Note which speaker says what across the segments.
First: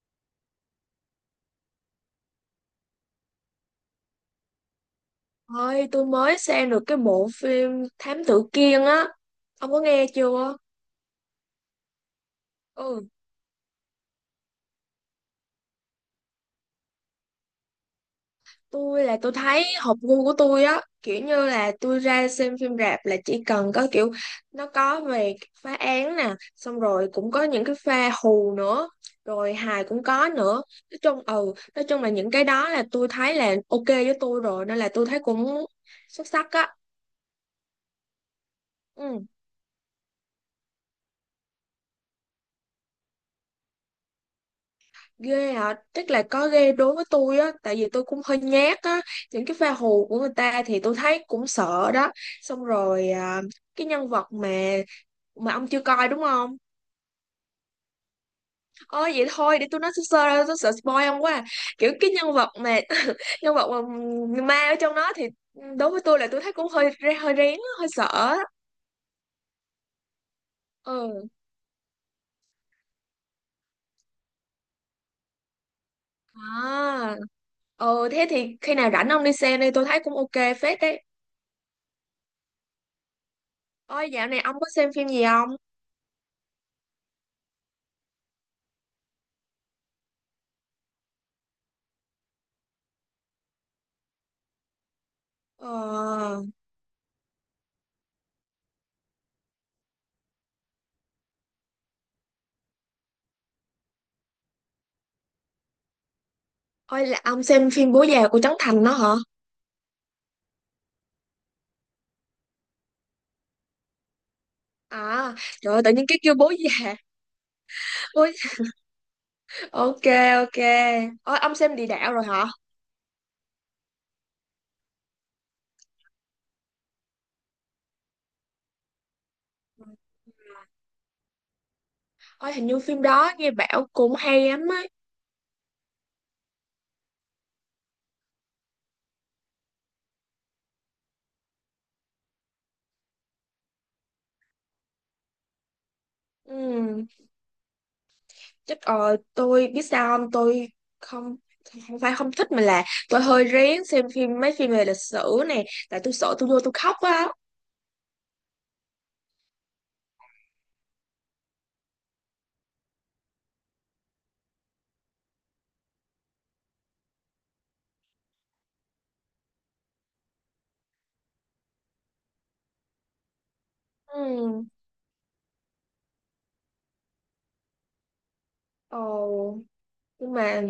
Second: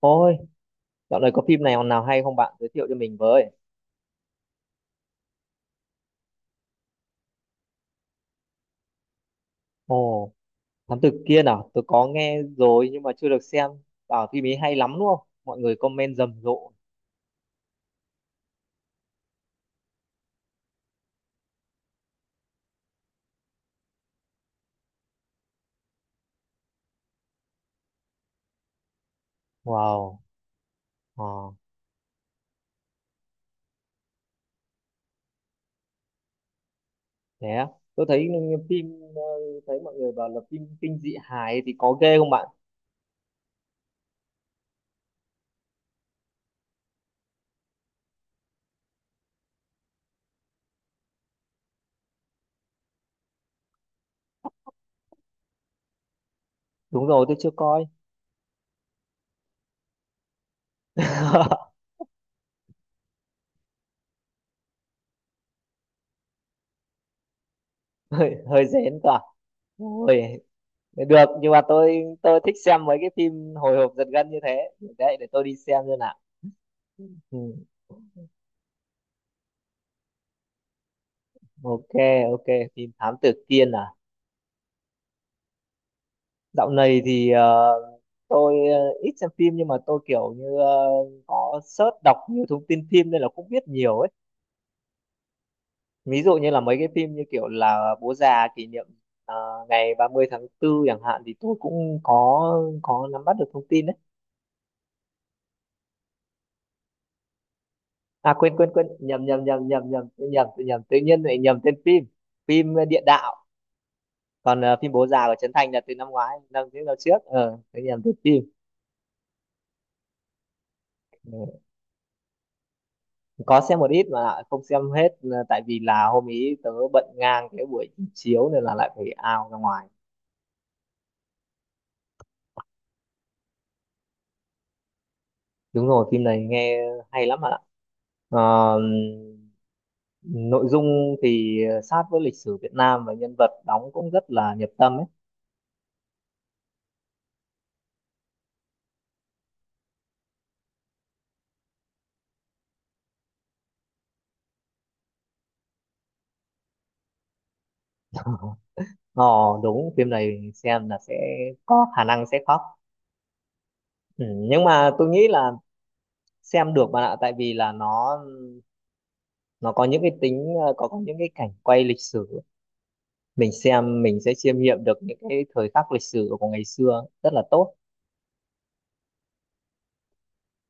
Speaker 1: Ôi, dạo này có phim nào nào hay không bạn giới thiệu cho mình với?
Speaker 2: Ơi, tôi mới xem được cái bộ phim Thám Tử Kiên á. Ông có nghe
Speaker 1: Ồ,
Speaker 2: chưa?
Speaker 1: Thám tử Kiên à? Tôi có nghe rồi nhưng
Speaker 2: Ừ,
Speaker 1: mà chưa được xem. Bảo phim ấy hay lắm đúng không? Mọi người comment rầm rộ.
Speaker 2: tôi thấy hợp gu của tôi á. Kiểu như là tôi ra xem phim rạp là chỉ cần có kiểu nó có về phá án nè. Xong rồi cũng có những cái pha hù nữa. Rồi hài cũng
Speaker 1: Wow,
Speaker 2: có nữa. Nói chung,
Speaker 1: ờ,
Speaker 2: nói chung là những cái đó là tôi thấy là ok với tôi rồi. Nên là tôi thấy cũng xuất sắc á.
Speaker 1: thế á. Tôi thấy phim,
Speaker 2: Ừ.
Speaker 1: thấy mọi người bảo là phim kinh dị hài thì có ghê không bạn?
Speaker 2: Ghê hả? Tức là có ghê đối với tôi á, tại vì tôi cũng hơi nhát á. Những cái pha hù của người ta thì tôi thấy cũng sợ đó. Xong rồi cái nhân vật mà ông chưa coi đúng không?
Speaker 1: Đúng rồi, tôi chưa coi.
Speaker 2: Ôi vậy thôi, để tôi nói sơ sơ ra tôi sợ spoil ông quá à. Kiểu cái nhân vật mà nhân vật mà người ma ở trong đó thì đối với tôi là tôi thấy cũng hơi hơi rén á, hơi sợ
Speaker 1: Hơi,
Speaker 2: á.
Speaker 1: hơi rén cả. Ôi, được,
Speaker 2: Ừ.
Speaker 1: nhưng mà tôi thích xem mấy cái phim hồi hộp giật gân như thế. Đấy, để tôi đi xem nào.
Speaker 2: À.
Speaker 1: Ừ.
Speaker 2: Ừ, thế thì khi nào rảnh ông đi xem đi, tôi thấy cũng ok phết đấy.
Speaker 1: Ok, ok, phim Thám Tử Kiên à.
Speaker 2: Ôi dạo này ông có xem phim gì không?
Speaker 1: Dạo này thì tôi ít xem phim nhưng mà tôi kiểu như có search đọc nhiều thông tin phim nên là cũng biết nhiều ấy. Ví dụ
Speaker 2: ờ
Speaker 1: như là mấy cái phim như kiểu là Bố già kỷ niệm ờ, ngày 30 tháng tư chẳng hạn thì tôi cũng có nắm bắt được thông tin đấy.
Speaker 2: Ôi là ông xem phim Bố già
Speaker 1: À
Speaker 2: của Trấn
Speaker 1: quên quên
Speaker 2: Thành
Speaker 1: quên,
Speaker 2: đó hả?
Speaker 1: nhầm nhầm nhầm nhầm nhầm, tôi nhầm, tự nhiên lại nhầm tên phim. Phim Địa đạo. Còn phim Bố già của
Speaker 2: À,
Speaker 1: Trấn Thành
Speaker 2: trời
Speaker 1: là
Speaker 2: ơi, tự
Speaker 1: từ
Speaker 2: nhiên
Speaker 1: năm
Speaker 2: cái kêu
Speaker 1: ngoái,
Speaker 2: bố
Speaker 1: những năm
Speaker 2: già.
Speaker 1: trước. Ờ, tôi nhầm tên
Speaker 2: Bố...
Speaker 1: phim.
Speaker 2: Ok, ok. Ôi, ông
Speaker 1: Ừ.
Speaker 2: xem Địa Đạo rồi hả?
Speaker 1: Có xem một ít mà lại không xem hết, tại vì là hôm ý tớ bận ngang cái buổi chiếu nên là lại phải ao ra ngoài.
Speaker 2: Ôi, hình như phim đó nghe bảo cũng hay lắm á.
Speaker 1: Đúng rồi, phim này nghe hay lắm bạn ạ. Ờ, nội dung thì sát với lịch sử Việt Nam và nhân vật đóng cũng rất là nhập tâm ấy.
Speaker 2: Ừ, chắc tôi biết sao không? Tôi không, không phải không thích mà là tôi hơi rén xem phim mấy phim về lịch sử này, tại tôi sợ tôi vô tôi khóc á.
Speaker 1: ờ đúng, phim này xem là sẽ có khả năng sẽ khóc. Ừ, nhưng mà tôi nghĩ là xem được bạn ạ, tại vì là nó có những cái tính có những cái cảnh quay lịch sử, mình xem mình sẽ chiêm
Speaker 2: Ừ.
Speaker 1: nghiệm được những cái thời khắc lịch sử của ngày xưa rất là tốt.
Speaker 2: Ồ. Nhưng mà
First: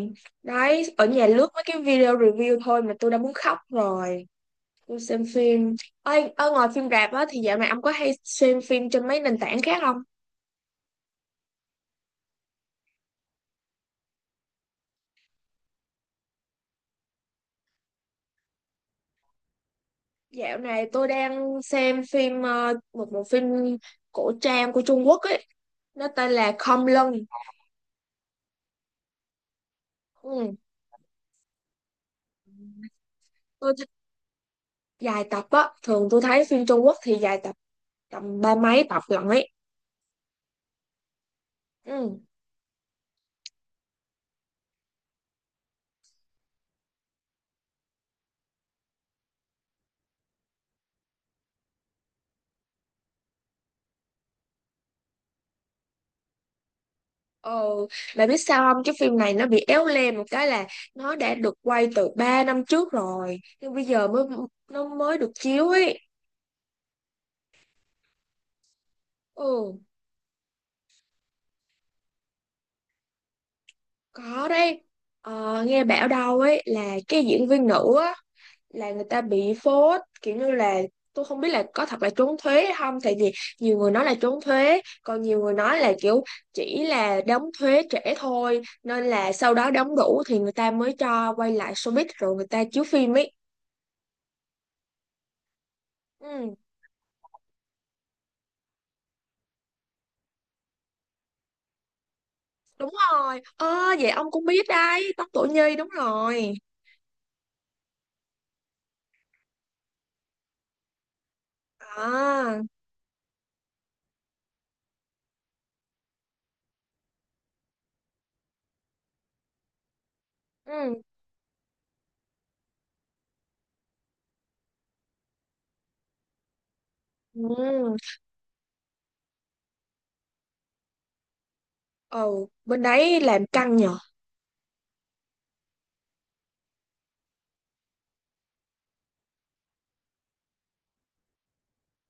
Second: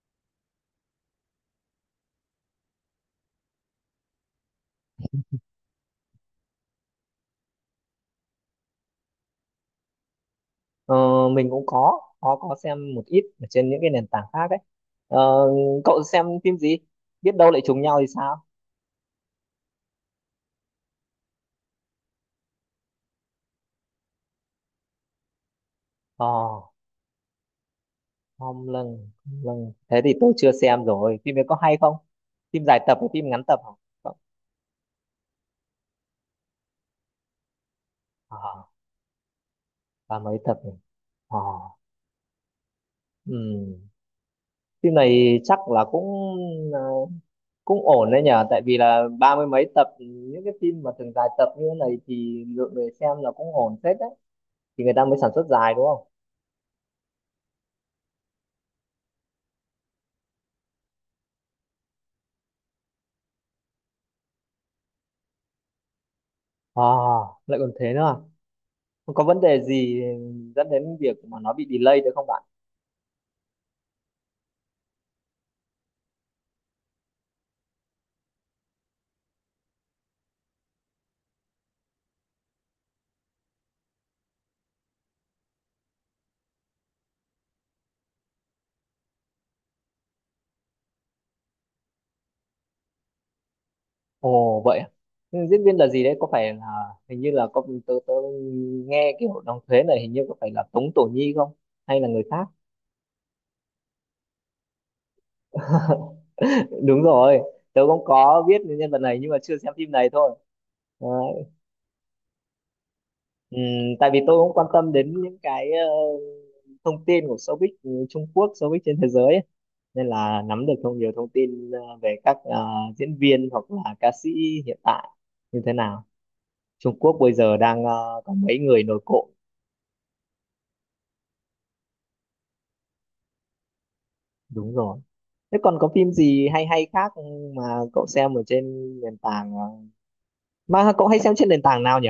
Speaker 2: đấy, ở nhà lướt mấy cái video review thôi mà tôi đã muốn khóc rồi. Tôi xem phim. Ôi, ở ngoài phim rạp á thì dạo này ông có hay xem phim trên mấy nền tảng khác không?
Speaker 1: ờ, mình cũng có xem một ít ở trên những cái nền tảng khác ấy. ờ, cậu xem phim gì, biết đâu lại trùng nhau thì sao?
Speaker 2: Dạo này tôi đang xem phim một bộ phim cổ trang của Trung Quốc ấy, nó
Speaker 1: ờ
Speaker 2: tên là Khom Lưng.
Speaker 1: Hom lần Hom, thế thì tôi chưa
Speaker 2: Ừ.
Speaker 1: xem rồi. Phim ấy có hay không? Phim dài tập hay phim ngắn tập hả?
Speaker 2: Tôi thích
Speaker 1: Cậu-
Speaker 2: dài tập á, thường tôi thấy phim Trung Quốc thì dài tập tầm ba
Speaker 1: ờ
Speaker 2: mấy tập lận ấy.
Speaker 1: ba mấy tập nhỉ? ờ
Speaker 2: Ừ.
Speaker 1: ừ. Phim này chắc là cũng ờ, cũng ổn đấy nhở, tại vì là ba mươi mấy tập. Những cái phim mà thường dài tập như thế này thì lượng người xem là cũng ổn phết đấy, thì người ta mới sản xuất dài đúng không.
Speaker 2: Ờ, bà biết sao không? Cái phim này nó bị éo le một cái là nó đã được quay từ 3 năm trước rồi, nhưng bây giờ mới nó mới được chiếu ấy.
Speaker 1: À, lại còn thế nữa à? Không có vấn đề
Speaker 2: Ừ.
Speaker 1: gì dẫn đến việc mà nó bị delay được không bạn?
Speaker 2: Có đấy. Ờ, nghe bảo đâu ấy là cái diễn viên nữ á là người ta bị phốt kiểu như là tôi không biết là có thật là trốn thuế hay không, tại vì nhiều người nói là trốn thuế, còn nhiều người nói là kiểu chỉ là đóng thuế trễ thôi, nên là sau đó đóng đủ thì người ta mới cho quay lại showbiz rồi người ta chiếu phim ấy.
Speaker 1: Ồ vậy à? Nhưng diễn viên là gì đấy có phải
Speaker 2: Ừ.
Speaker 1: là, hình như là có, tớ nghe cái hội đồng thuế này hình như có phải là Tống Tổ Nhi không hay là người khác?
Speaker 2: Đúng rồi, ơ vậy ông cũng biết đấy, Tóc Tổ Nhi đúng rồi.
Speaker 1: Đúng rồi, tớ cũng có biết nhân vật này nhưng mà chưa xem phim này thôi.
Speaker 2: À.
Speaker 1: Ừm, tại vì tôi cũng quan tâm đến những cái thông tin của showbiz, ừ, Trung Quốc, showbiz trên thế giới ấy. Nên là nắm được
Speaker 2: ừ
Speaker 1: nhiều thông tin về các diễn viên hoặc là ca sĩ hiện tại như thế nào. Trung Quốc bây giờ đang
Speaker 2: ừ.
Speaker 1: có mấy người nổi cộm,
Speaker 2: Ừ, bên đấy làm căng nhở.
Speaker 1: đúng rồi. Thế còn có phim gì hay hay khác mà cậu xem ở trên nền tảng mà cậu hay xem trên nền tảng nào nhỉ?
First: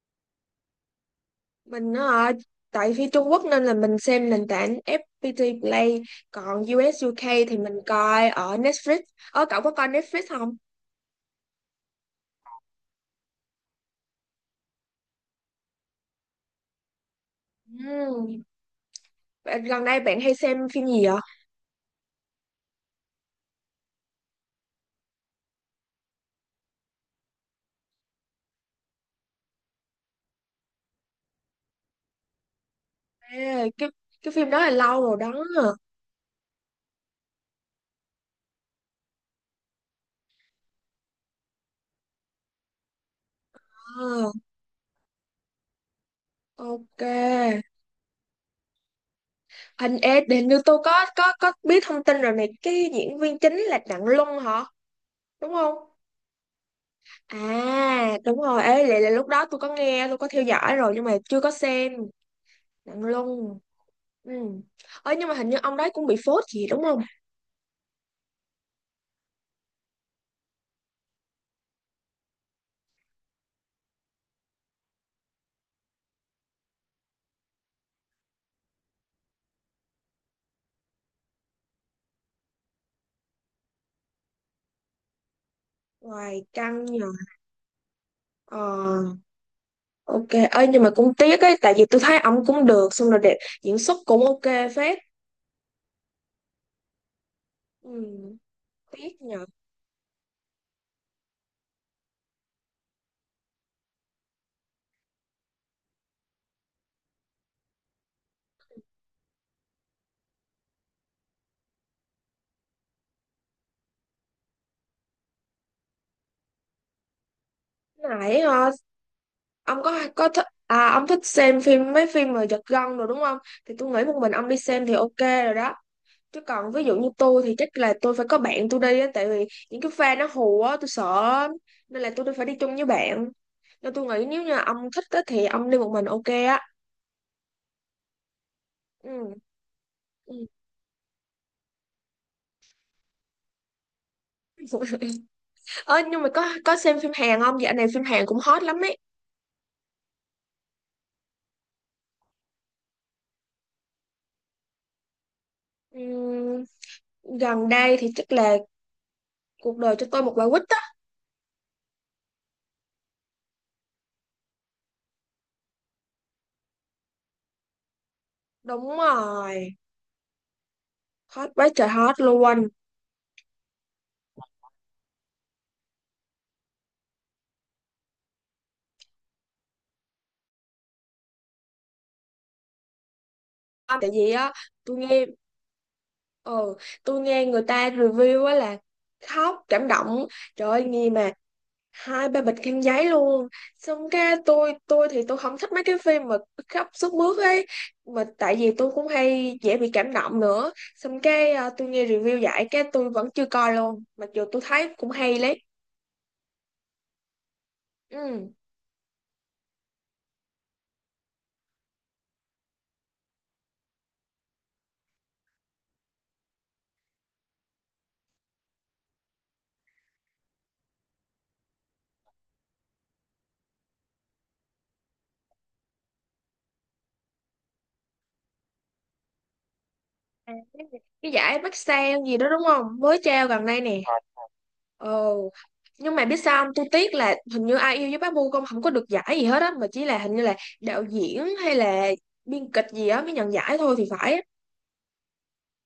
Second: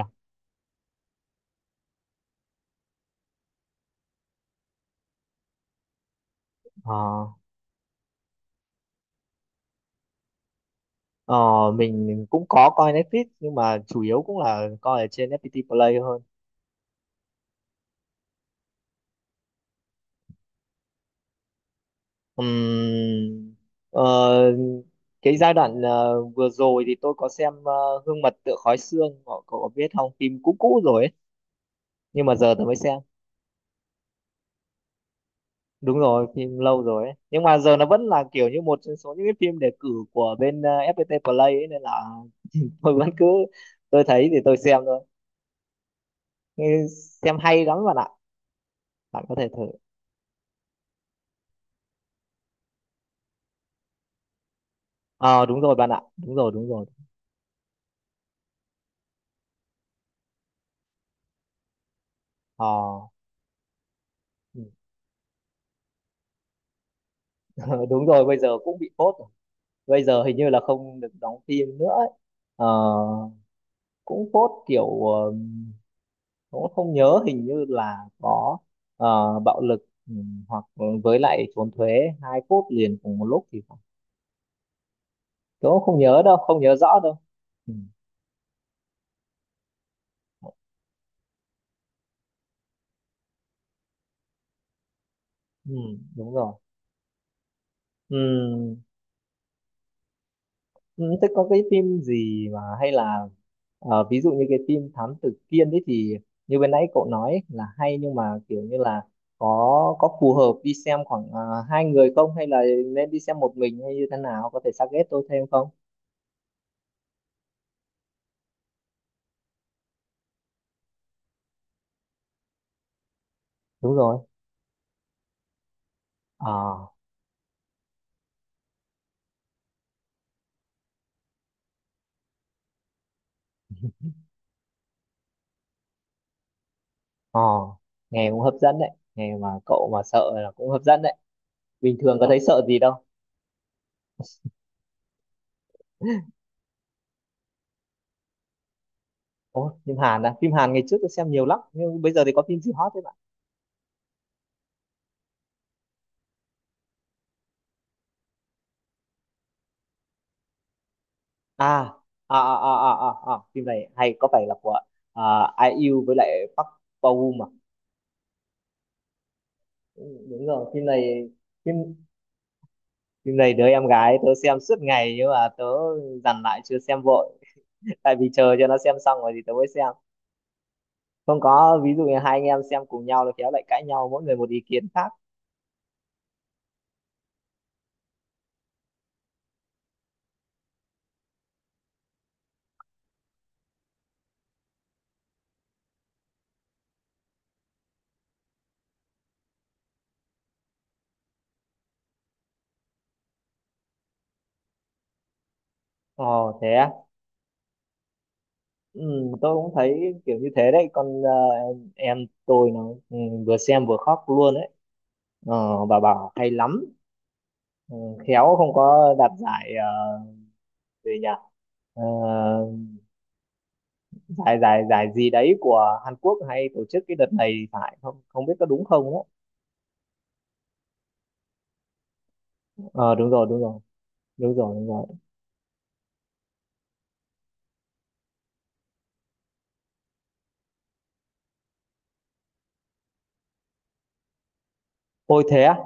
Speaker 2: Mình nó, tại phía Trung Quốc nên là mình xem nền tảng FPT Play, còn
Speaker 1: Ờ,
Speaker 2: US UK thì mình coi ở Netflix. Ờ cậu có coi Netflix không?
Speaker 1: ờ, mình cũng có coi Netflix nhưng mà chủ yếu cũng là coi ở trên FPT Play.
Speaker 2: Ừm, gần đây bạn hay xem phim gì vậy?
Speaker 1: Ừm, ờ, cái giai đoạn vừa rồi thì tôi có xem Gương mặt tựa khói xương. Cậu có biết không? Phim cũ cũ rồi ấy nhưng mà giờ tôi mới xem.
Speaker 2: Ê, cái phim đó là lâu rồi đó.
Speaker 1: Đúng rồi, phim lâu rồi ấy, nhưng mà giờ nó vẫn là kiểu như một trong số những cái phim đề cử của bên FPT Play ấy, nên là tôi vẫn cứ, tôi thấy
Speaker 2: Ờ,
Speaker 1: thì tôi xem thôi. Nghe-
Speaker 2: ok.
Speaker 1: xem hay lắm bạn ạ, bạn có thể thử.
Speaker 2: Hình ê, hình như tôi có biết thông tin rồi này, cái diễn viên chính là Đặng Luân hả,
Speaker 1: Ờ
Speaker 2: đúng
Speaker 1: Đúng rồi
Speaker 2: không?
Speaker 1: bạn ạ, đúng rồi đúng rồi.
Speaker 2: À đúng rồi, ê lại là lúc đó tôi có nghe tôi có theo dõi rồi nhưng mà chưa có xem.
Speaker 1: ờ
Speaker 2: Đặng Luân. Ừ. Ơi nhưng mà hình như ông đấy cũng bị phốt gì đúng không?
Speaker 1: đúng rồi, bây giờ cũng bị phốt, bây giờ hình như là không được đóng phim nữa ấy. Ờ, cũng phốt kiểu cũng không nhớ, hình như là có bạo lực, ừ, hoặc với lại trốn thuế, hai phút liền cùng một lúc thì phải. Tôi cũng không nhớ đâu,
Speaker 2: Hoài
Speaker 1: không nhớ
Speaker 2: căng
Speaker 1: rõ
Speaker 2: nhờ.
Speaker 1: đâu. Ừ,
Speaker 2: Ờ, ok. Ơi nhưng mà cũng tiếc ấy, tại vì tôi thấy ông cũng được, xong rồi đẹp, diễn xuất cũng ok phết.
Speaker 1: ừ, đúng rồi.
Speaker 2: Ừ.
Speaker 1: Ừ,
Speaker 2: Tiếc nhờ.
Speaker 1: ừ, thế có cái phim gì mà hay là ví dụ như cái phim Thám Tử Kiên đấy thì như bên nãy cậu nói là hay, nhưng mà kiểu như là có phù hợp đi xem khoảng hai người không, hay là nên đi xem một mình, hay như thế nào, có thể suggest tôi thêm không?
Speaker 2: Nãy ông có thích à, ông thích xem phim mấy phim mà giật gân rồi đúng không, thì tôi
Speaker 1: Đúng
Speaker 2: nghĩ
Speaker 1: rồi.
Speaker 2: một mình ông đi xem thì ok rồi đó. Chứ còn ví
Speaker 1: Ờ,
Speaker 2: dụ như tôi thì chắc là tôi phải có bạn tôi đi á, tại vì những cái pha nó hù á, tôi sợ lắm. Nên là tôi phải đi chung với bạn. Nên tôi nghĩ nếu như ông thích á, thì ông đi một mình ok á.
Speaker 1: ờ, nghe cũng hấp dẫn đấy.
Speaker 2: Ừ.
Speaker 1: Nghe mà cậu mà sợ
Speaker 2: Ừ.
Speaker 1: là cũng hấp dẫn đấy. Bình thường có thấy sợ gì đâu.
Speaker 2: Ơ nhưng mà có xem phim Hàn không? Dạo này phim Hàn cũng hot lắm ấy.
Speaker 1: Ồ, phim Hàn à? Phim Hàn ngày trước tôi xem nhiều lắm. Nhưng bây giờ thì có phim gì hot?
Speaker 2: Ừm, gần đây thì chắc là cuộc đời cho tôi một quả quýt á.
Speaker 1: à phim này hay, có phải là của à, Ai yêu với lại Park Bo Gum à?
Speaker 2: Đúng rồi.
Speaker 1: Ừ, đúng rồi, phim này
Speaker 2: Hot quá
Speaker 1: phim
Speaker 2: trời hot luôn.
Speaker 1: phim này đứa em gái tớ xem suốt ngày nhưng mà tớ dằn lại chưa xem vội, tại vì chờ cho nó xem xong rồi thì tớ mới xem. Không, có ví dụ như hai anh em xem cùng nhau là khéo lại cãi
Speaker 2: À,
Speaker 1: nhau,
Speaker 2: tại
Speaker 1: mỗi
Speaker 2: vì
Speaker 1: người một
Speaker 2: á,
Speaker 1: ý kiến
Speaker 2: tôi
Speaker 1: khác.
Speaker 2: nghe, ừ, tôi nghe người ta review á là khóc cảm động. Trời ơi nghe mà hai ba bịch khăn giấy luôn. Xong cái tôi thì tôi không thích mấy cái phim mà khóc sướt mướt ấy, mà tại vì tôi cũng hay dễ bị cảm động nữa, xong cái tôi nghe review giải cái tôi vẫn chưa coi luôn, mặc dù tôi thấy cũng hay lấy.
Speaker 1: Ồ thế á.
Speaker 2: Ừ.
Speaker 1: Ừ, tôi cũng thấy kiểu như thế đấy. Con em tôi nó, ừ, vừa xem vừa khóc luôn đấy. Bà bảo hay lắm. Ừ, khéo không có đạt giải uh, gì nhỉ? Ờ, giải giải giải gì đấy của Hàn Quốc hay tổ chức cái đợt này phải không, không biết có đúng không á?
Speaker 2: À, cái giải Bắc Sang gì đó đúng không,
Speaker 1: Ờ
Speaker 2: mới
Speaker 1: Đúng rồi
Speaker 2: trao
Speaker 1: đúng
Speaker 2: gần
Speaker 1: rồi,
Speaker 2: đây nè.
Speaker 1: đúng rồi đúng rồi.
Speaker 2: Ồ, nhưng mà biết sao không, tôi tiếc là hình như Ai yêu với Bá Bô không, không có được giải gì hết á, mà chỉ là hình như là đạo diễn hay là biên kịch gì á mới nhận giải thôi thì phải á.
Speaker 1: Ôi thế á.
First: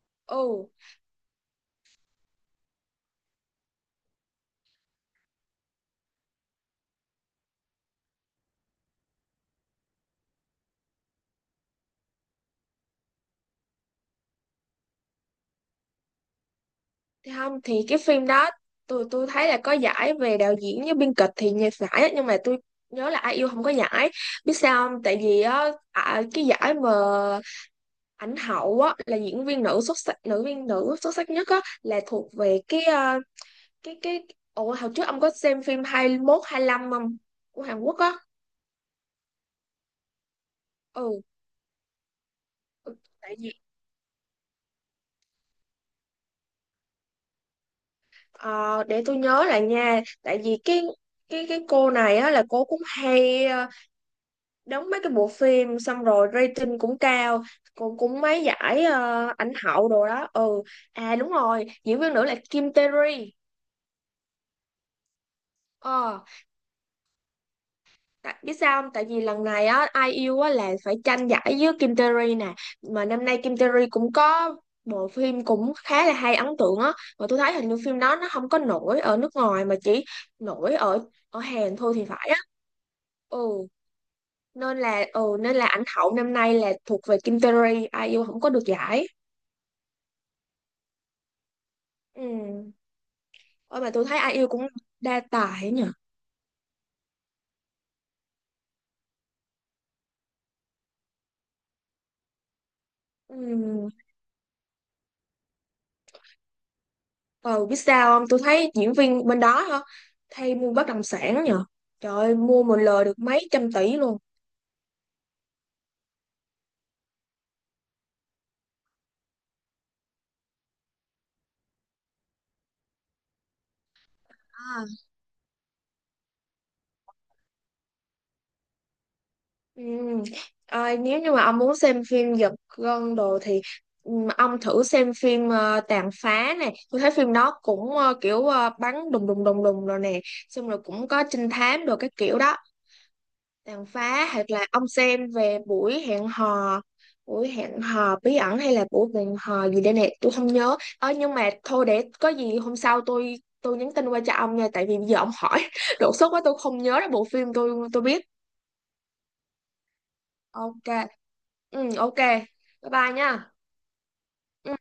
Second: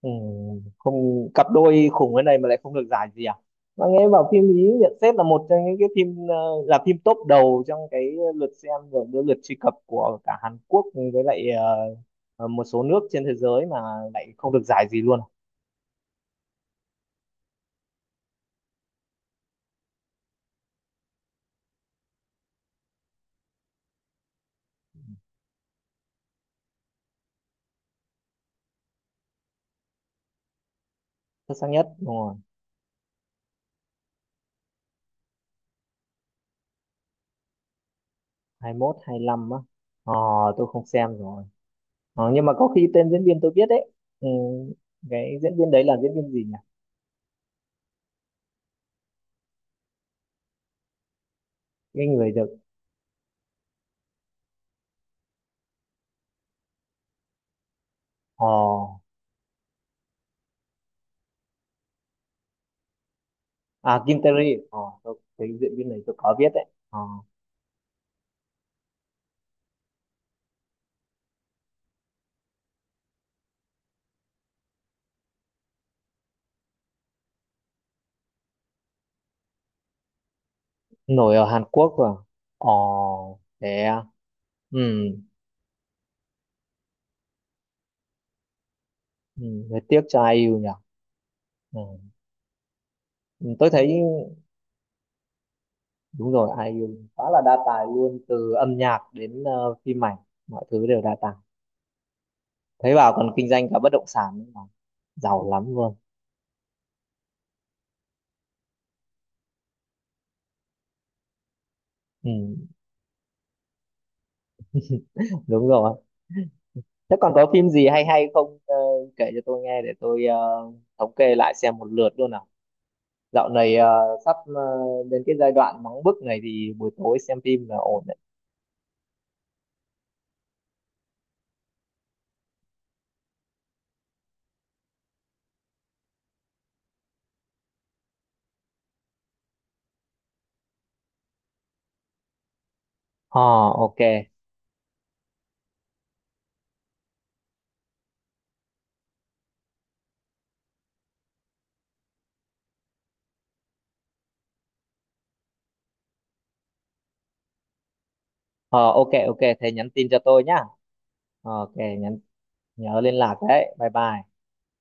Speaker 1: Ừ,
Speaker 2: Ừ.
Speaker 1: không, cặp đôi khủng cái này mà lại không được giải gì à? Mà nghe bảo phim ý nhận xét là một trong những cái phim là phim top đầu trong cái lượt xem rồi cái lượt truy cập của cả Hàn Quốc với lại một số nước trên thế giới mà lại không được giải gì luôn.
Speaker 2: Thì không, thì cái phim đó tôi thấy là có giải về đạo diễn với biên kịch thì nhiều giải á, nhưng mà tôi nhớ là ai yêu không có giải. Biết sao không, tại vì á, cái giải mà ảnh hậu á là diễn viên nữ xuất sắc, nữ viên nữ xuất sắc nhất
Speaker 1: Xuất
Speaker 2: á
Speaker 1: sắc nhất,
Speaker 2: là
Speaker 1: đúng
Speaker 2: thuộc
Speaker 1: rồi.
Speaker 2: về cái cái ủa hồi trước ông có xem phim 21 lăm không, của Hàn Quốc á?
Speaker 1: Hai mốt, hai 25 á. Ờ, tôi không xem
Speaker 2: Ừ.
Speaker 1: rồi. Ờ, nhưng mà có khi
Speaker 2: Ừ,
Speaker 1: tên diễn
Speaker 2: tại
Speaker 1: viên tôi
Speaker 2: vì
Speaker 1: biết đấy. Ừ, cái diễn viên đấy là diễn viên gì nhỉ?
Speaker 2: ờ, để tôi nhớ lại nha, tại vì cái cô
Speaker 1: Cái
Speaker 2: này á
Speaker 1: người
Speaker 2: là
Speaker 1: được.
Speaker 2: cô cũng hay đóng mấy cái bộ phim xong rồi rating cũng cao, cũng cũng mấy
Speaker 1: Ờ,
Speaker 2: giải ảnh hậu đồ đó. Ừ. À đúng rồi, diễn viên nữ là Kim Tae Ri.
Speaker 1: à Kim Tae-ri. Ờ, tôi, cái diễn viên này tôi
Speaker 2: Ờ,
Speaker 1: có biết đấy. Ờ,
Speaker 2: tại, biết sao không, tại vì lần này á ai yêu á là phải tranh giải với Kim Tae Ri nè, mà năm nay Kim Tae Ri cũng có bộ phim cũng khá là hay, ấn tượng á, mà tôi thấy hình như phim đó nó không có nổi ở nước ngoài mà chỉ nổi ở
Speaker 1: nổi
Speaker 2: ở
Speaker 1: ở Hàn
Speaker 2: Hàn thôi
Speaker 1: Quốc
Speaker 2: thì
Speaker 1: rồi.
Speaker 2: phải á.
Speaker 1: Ờ,
Speaker 2: Ừ.
Speaker 1: thế à? Ừ,
Speaker 2: Nên là nên là ảnh hậu năm nay là thuộc về Kim Terry, ai yêu không có được giải.
Speaker 1: ừ, hơi tiếc cho ai IU nhỉ. Ừ.
Speaker 2: Ừ.
Speaker 1: Ừ, tôi
Speaker 2: Ôi
Speaker 1: thấy
Speaker 2: mà tôi thấy ai yêu cũng đa tài nhỉ.
Speaker 1: đúng rồi, ai IU khá là đa tài luôn, từ âm nhạc đến phim ảnh, mọi thứ đều đa tài. Thấy bảo còn
Speaker 2: Ừ.
Speaker 1: kinh doanh cả bất động sản nữa mà, giàu lắm luôn.
Speaker 2: Ờ biết sao không? Tôi thấy diễn viên bên đó hả? Thay mua bất động sản nhỉ. Trời
Speaker 1: Ừ,
Speaker 2: ơi, mua một lời được mấy trăm tỷ luôn.
Speaker 1: đúng rồi. Thế còn có phim gì hay hay không, kể cho tôi nghe để tôi thống kê lại xem một lượt luôn nào. Dạo này sắp
Speaker 2: À.
Speaker 1: đến cái giai đoạn nóng bức này thì buổi tối xem phim là ổn đấy.
Speaker 2: Ừ. À, nếu như mà ông muốn xem phim giật gân đồ thì ừ, ông thử xem phim Tàn Phá này. Tôi thấy phim đó cũng kiểu bắn đùng đùng đùng đùng rồi nè. Xong rồi cũng có trinh thám đồ cái kiểu đó.
Speaker 1: Ờ,
Speaker 2: Tàn
Speaker 1: ok.
Speaker 2: phá, hoặc là ông xem về buổi hẹn hò, buổi hẹn hò bí ẩn, hay là buổi hẹn hò gì đây nè, tôi không nhớ. Ơ nhưng mà thôi, để có gì hôm sau tôi nhắn tin qua cho ông nha, tại vì bây giờ ông hỏi đột xuất quá tôi không nhớ ra bộ phim tôi biết.
Speaker 1: Ờ, ok ok, thế nhắn tin cho tôi nhá.
Speaker 2: Ok.
Speaker 1: Ờ, ok,
Speaker 2: Ừ, ok.
Speaker 1: nhắn
Speaker 2: Bye
Speaker 1: nhớ
Speaker 2: bye
Speaker 1: liên
Speaker 2: nha.
Speaker 1: lạc đấy. Bye bye.
Speaker 2: Ừ.